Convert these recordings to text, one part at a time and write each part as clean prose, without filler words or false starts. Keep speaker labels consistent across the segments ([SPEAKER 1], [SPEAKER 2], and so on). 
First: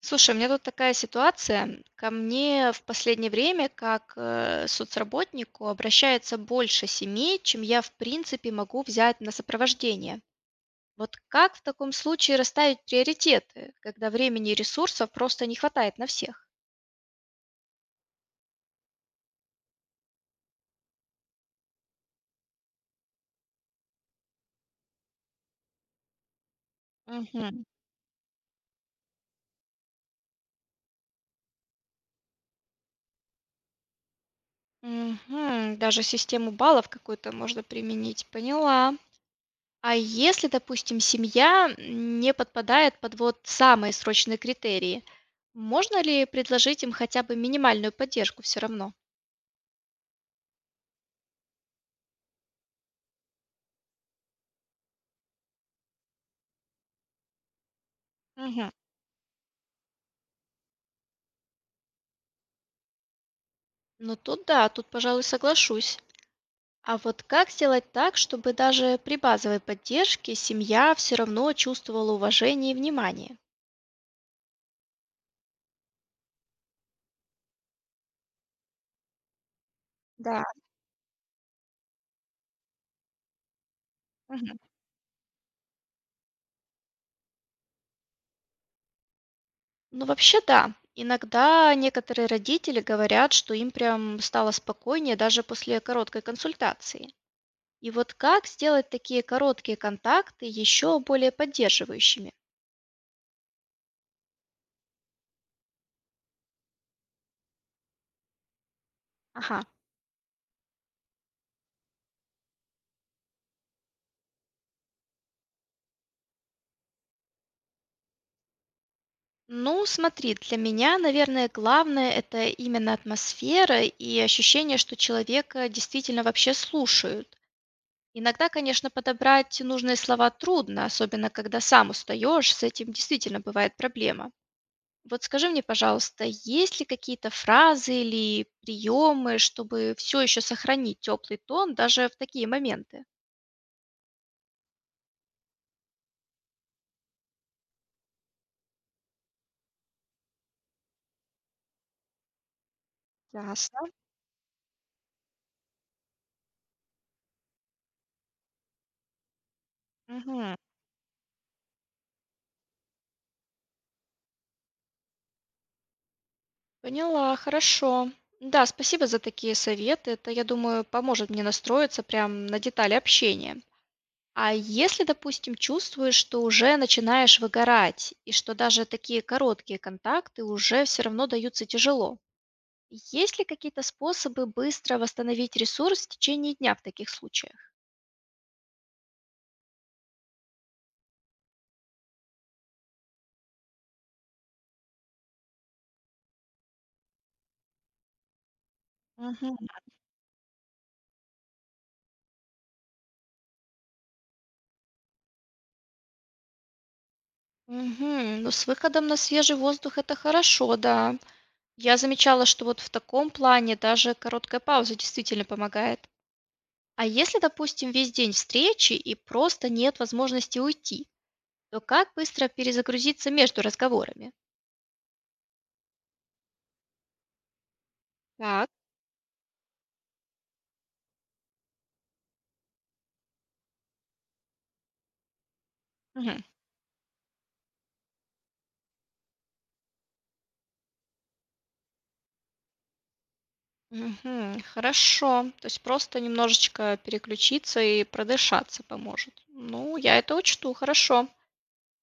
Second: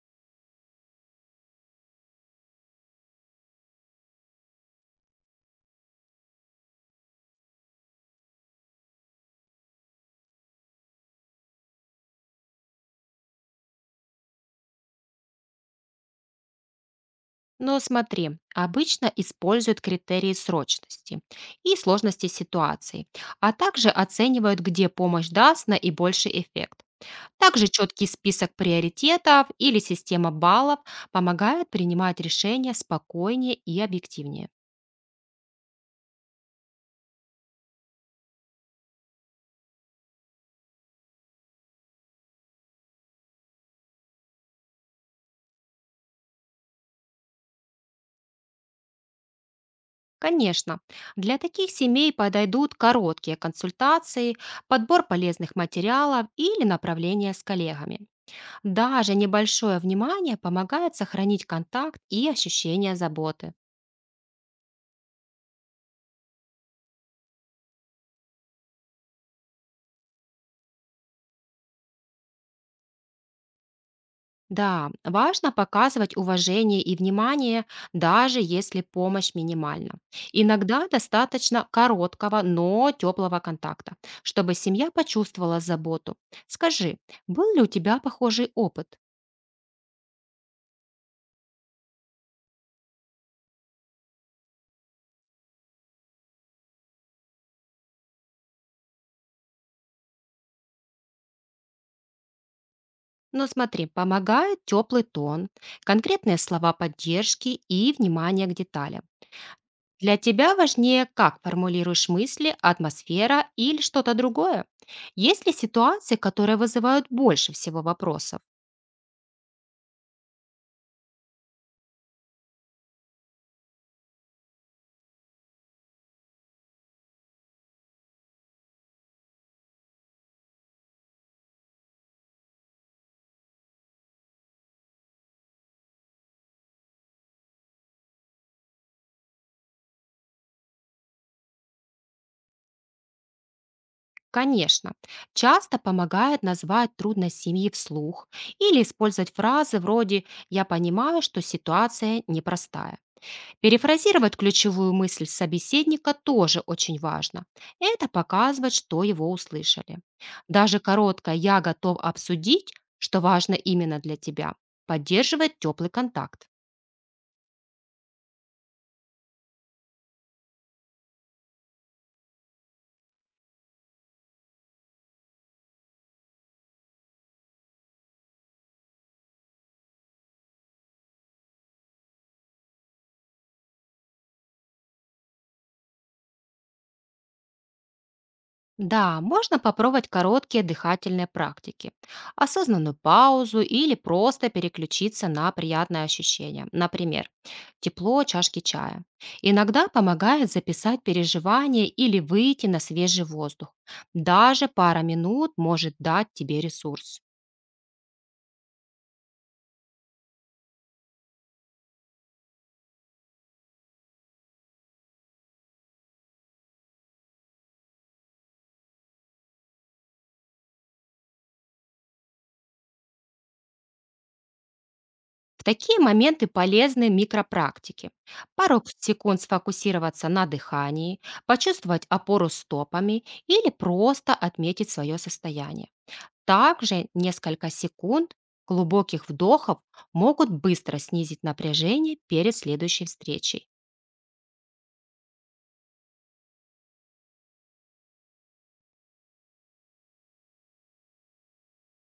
[SPEAKER 1] Слушай, у меня тут такая ситуация. Ко мне в последнее время, как соцработнику, обращается больше семей, чем я, в принципе, могу взять на сопровождение. Вот как в таком случае расставить приоритеты, когда времени и ресурсов просто не хватает на всех?
[SPEAKER 2] Но смотри, обычно используют критерии срочности и сложности ситуации, а также оценивают, где помощь даст наибольший эффект.
[SPEAKER 1] Мгм.
[SPEAKER 2] Также четкий список приоритетов или система баллов помогают принимать решения спокойнее и объективнее.
[SPEAKER 1] Мгм. Даже систему баллов какую-то можно применить. Поняла. А если, допустим, семья не подпадает под вот самые срочные критерии, можно ли предложить им хотя бы минимальную поддержку все равно?
[SPEAKER 2] Конечно, для таких семей подойдут короткие консультации, подбор полезных материалов или направления с коллегами.
[SPEAKER 1] Мгм.
[SPEAKER 2] Даже небольшое внимание помогает сохранить контакт и ощущение заботы.
[SPEAKER 1] Ну тут да, тут, пожалуй, соглашусь. А вот как сделать так, чтобы даже при базовой поддержке семья все равно чувствовала уважение и внимание?
[SPEAKER 2] Да, важно показывать уважение и внимание, даже если помощь минимальна.
[SPEAKER 1] Да.
[SPEAKER 2] Иногда достаточно короткого, но теплого контакта, чтобы
[SPEAKER 1] Мгм.
[SPEAKER 2] семья почувствовала заботу. Скажи, был ли у тебя похожий опыт?
[SPEAKER 1] Ну, вообще, да. Иногда некоторые родители говорят, что им прям стало спокойнее даже после короткой консультации. И вот как сделать такие короткие контакты еще более поддерживающими?
[SPEAKER 2] Но смотри, помогает теплый тон, конкретные слова поддержки и внимание к деталям.
[SPEAKER 1] Ага.
[SPEAKER 2] Для тебя важнее, как формулируешь мысли, атмосфера или что-то другое? Есть ли ситуации, которые вызывают больше всего вопросов?
[SPEAKER 1] Ну, смотри, для меня, наверное, главное это именно атмосфера и ощущение, что человека действительно вообще слушают. Иногда, конечно, подобрать нужные слова трудно, особенно когда сам устаешь, с этим действительно бывает проблема. Вот скажи мне, пожалуйста, есть ли какие-то фразы или приемы, чтобы все еще сохранить теплый тон даже в такие моменты?
[SPEAKER 2] Конечно. Часто помогает назвать трудность семьи вслух или использовать фразы вроде «я понимаю, что ситуация непростая».
[SPEAKER 1] Ясно.
[SPEAKER 2] Перефразировать ключевую мысль собеседника тоже очень важно. Это показывает, что его услышали.
[SPEAKER 1] Мгм.
[SPEAKER 2] Даже короткое «я готов обсудить», что важно именно для тебя, поддерживает теплый контакт.
[SPEAKER 1] Поняла, хорошо. Да, спасибо за такие советы. Это, я думаю, поможет мне настроиться прям на детали общения. А если, допустим, чувствуешь, что уже начинаешь выгорать, и что даже такие короткие контакты уже все равно даются тяжело, есть ли какие-то способы быстро восстановить ресурс в течение дня в таких случаях?
[SPEAKER 2] Да, можно попробовать короткие дыхательные практики, осознанную паузу или просто переключиться на приятное ощущение, например, тепло чашки чая.
[SPEAKER 1] Мгм.
[SPEAKER 2] Иногда помогает записать переживания или выйти на свежий воздух. Даже пара минут может дать тебе ресурс.
[SPEAKER 1] Мгм. Ну, с выходом на свежий воздух это хорошо, да. Я замечала, что вот в таком плане даже короткая пауза действительно помогает. А если, допустим, весь день встречи и просто нет возможности уйти, то как быстро перезагрузиться между разговорами?
[SPEAKER 2] В такие моменты полезны микропрактики.
[SPEAKER 1] Так.
[SPEAKER 2] Пару секунд сфокусироваться на дыхании, почувствовать опору стопами или просто отметить свое состояние.
[SPEAKER 1] Мгм.
[SPEAKER 2] Также несколько секунд глубоких вдохов могут быстро снизить напряжение перед следующей встречей.
[SPEAKER 1] Мгм. Хорошо. То есть просто немножечко переключиться и продышаться поможет. Ну, я это учту, хорошо.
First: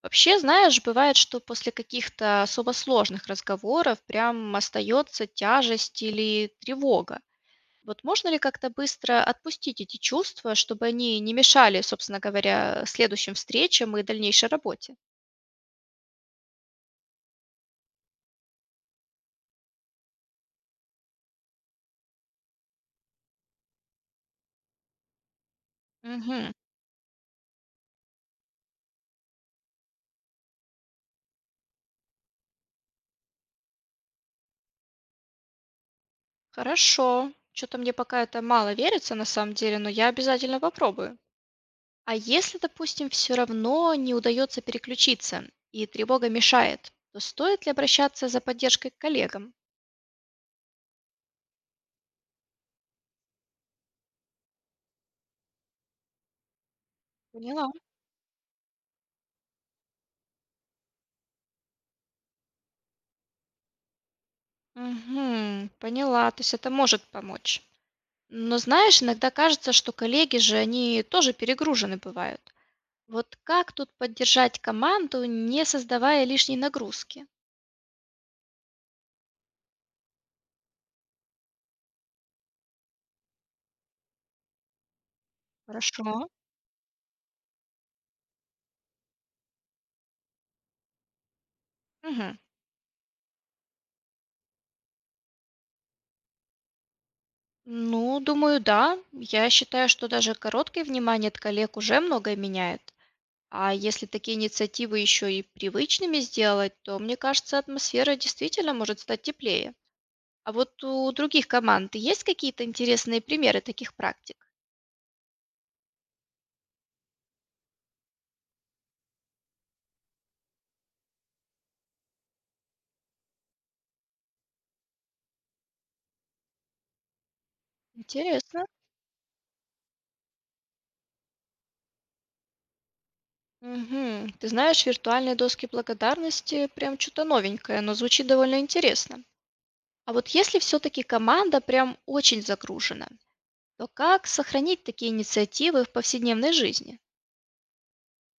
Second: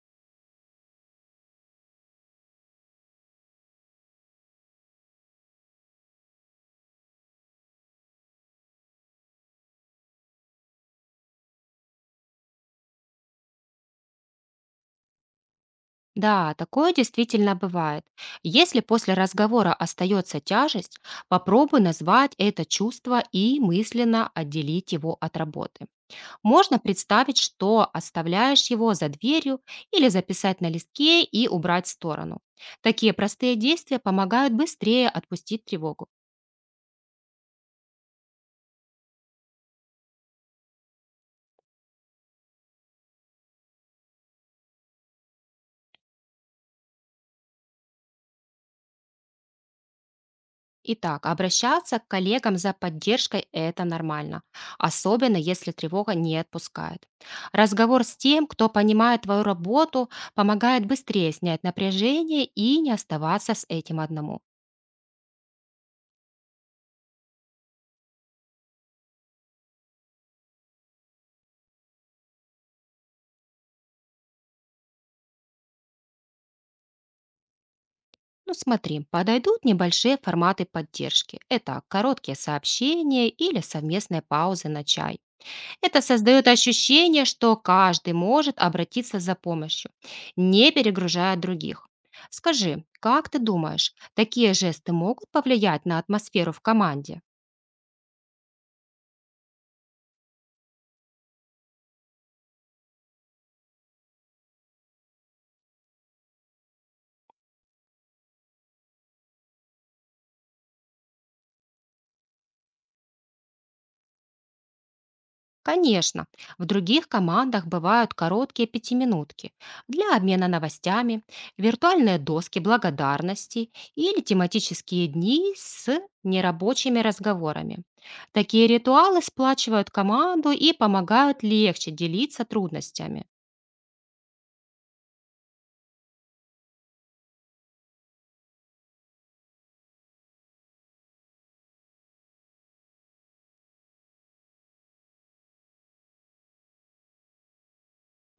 [SPEAKER 1] Вообще, знаешь, бывает, что после каких-то особо сложных разговоров прям остается тяжесть или тревога. Вот можно ли как-то быстро отпустить эти чувства, чтобы они не мешали, собственно говоря, следующим встречам и дальнейшей работе?
[SPEAKER 2] Да, такое действительно бывает. Если после разговора остается тяжесть, попробуй назвать это чувство и мысленно отделить его от работы.
[SPEAKER 1] Мгм.
[SPEAKER 2] Можно представить, что оставляешь его за дверью или записать на листке и убрать в сторону. Такие простые действия помогают быстрее отпустить тревогу.
[SPEAKER 1] Хорошо. Что-то мне пока это мало верится на самом деле, но я обязательно попробую. А если, допустим, все равно не удается переключиться и тревога мешает, то стоит ли обращаться за поддержкой к коллегам?
[SPEAKER 2] Итак, обращаться к коллегам за поддержкой – это нормально, особенно если тревога не отпускает.
[SPEAKER 1] Поняла.
[SPEAKER 2] Разговор с тем, кто понимает твою работу, помогает быстрее снять напряжение и не оставаться с этим одному.
[SPEAKER 1] Мгм. Поняла. То есть это может помочь. Но знаешь, иногда кажется, что коллеги же, они тоже перегружены бывают. Вот как тут поддержать команду, не создавая лишней нагрузки?
[SPEAKER 2] Ну смотри, подойдут небольшие форматы поддержки. Это короткие сообщения или совместные паузы на чай. Это
[SPEAKER 1] Хорошо.
[SPEAKER 2] создает ощущение, что каждый может обратиться за помощью, не перегружая других.
[SPEAKER 1] Мгм.
[SPEAKER 2] Скажи, как ты думаешь, такие жесты могут повлиять на атмосферу в команде?
[SPEAKER 1] Ну, думаю, да. Я считаю, что даже короткое внимание от коллег уже многое меняет. А если такие инициативы еще и привычными сделать, то, мне кажется, атмосфера действительно может стать теплее. А вот у других команд есть какие-то интересные примеры таких практик?
[SPEAKER 2] Конечно, в других командах бывают короткие пятиминутки для обмена новостями, виртуальные доски благодарности или тематические дни с нерабочими разговорами.
[SPEAKER 1] Интересно.
[SPEAKER 2] Такие ритуалы сплачивают команду и помогают легче делиться трудностями.
[SPEAKER 1] Мгм. Ты знаешь, виртуальные доски благодарности прям что-то новенькое, но звучит довольно интересно. А вот если все-таки команда прям очень загружена, то как сохранить такие инициативы в повседневной жизни?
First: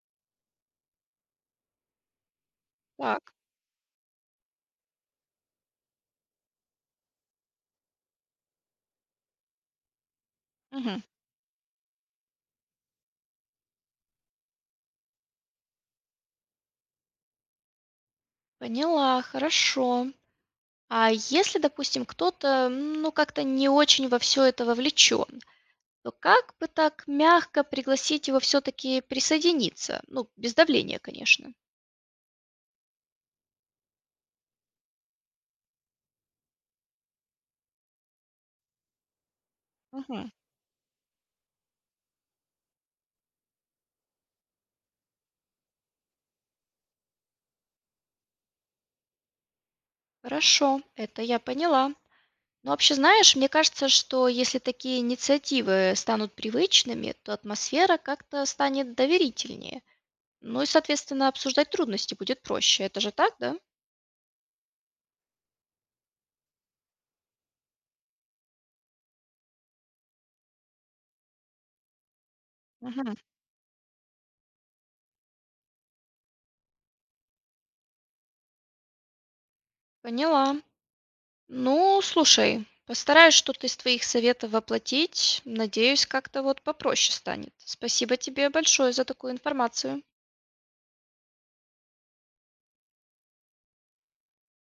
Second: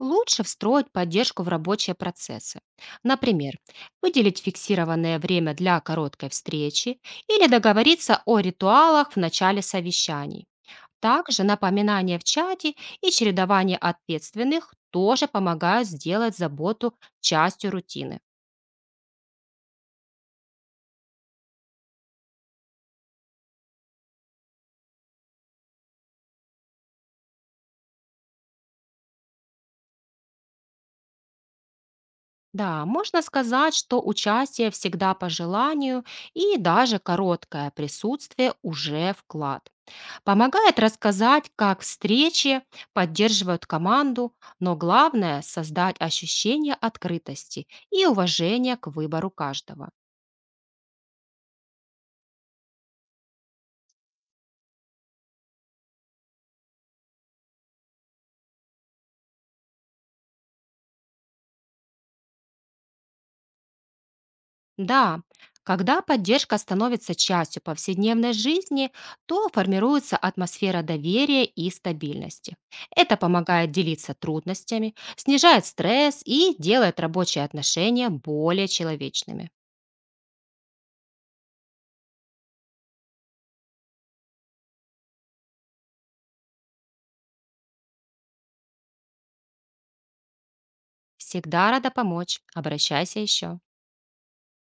[SPEAKER 2] Лучше встроить поддержку в рабочие процессы.
[SPEAKER 1] Так.
[SPEAKER 2] Например, выделить фиксированное время для короткой встречи или договориться о ритуалах в начале совещаний.
[SPEAKER 1] Мгм.
[SPEAKER 2] Также напоминания в чате и чередование ответственных тоже помогают сделать заботу частью рутины.
[SPEAKER 1] Поняла, хорошо. А если, допустим, кто-то, ну, как-то не очень во все это вовлечен, то как бы так мягко пригласить его все-таки присоединиться? Ну, без давления, конечно.
[SPEAKER 2] Да, можно сказать, что участие всегда по желанию и даже короткое присутствие уже вклад.
[SPEAKER 1] Мгм.
[SPEAKER 2] Помогает рассказать, как встречи поддерживают команду, но главное – создать ощущение открытости и уважения к выбору каждого.
[SPEAKER 1] Хорошо, это я поняла. Ну, вообще, знаешь, мне кажется, что если такие инициативы станут привычными, то атмосфера как-то станет доверительнее. Ну и, соответственно, обсуждать трудности будет проще. Это же так, да?
[SPEAKER 2] Да, когда поддержка становится частью повседневной жизни, то формируется атмосфера доверия и стабильности.
[SPEAKER 1] Мгм.
[SPEAKER 2] Это помогает делиться трудностями, снижает стресс и делает рабочие отношения более человечными.
[SPEAKER 1] Поняла. Ну, слушай, постараюсь что-то из твоих советов воплотить. Надеюсь, как-то вот попроще станет. Спасибо тебе большое за такую информацию.
[SPEAKER 2] Всегда рада помочь. Обращайся еще.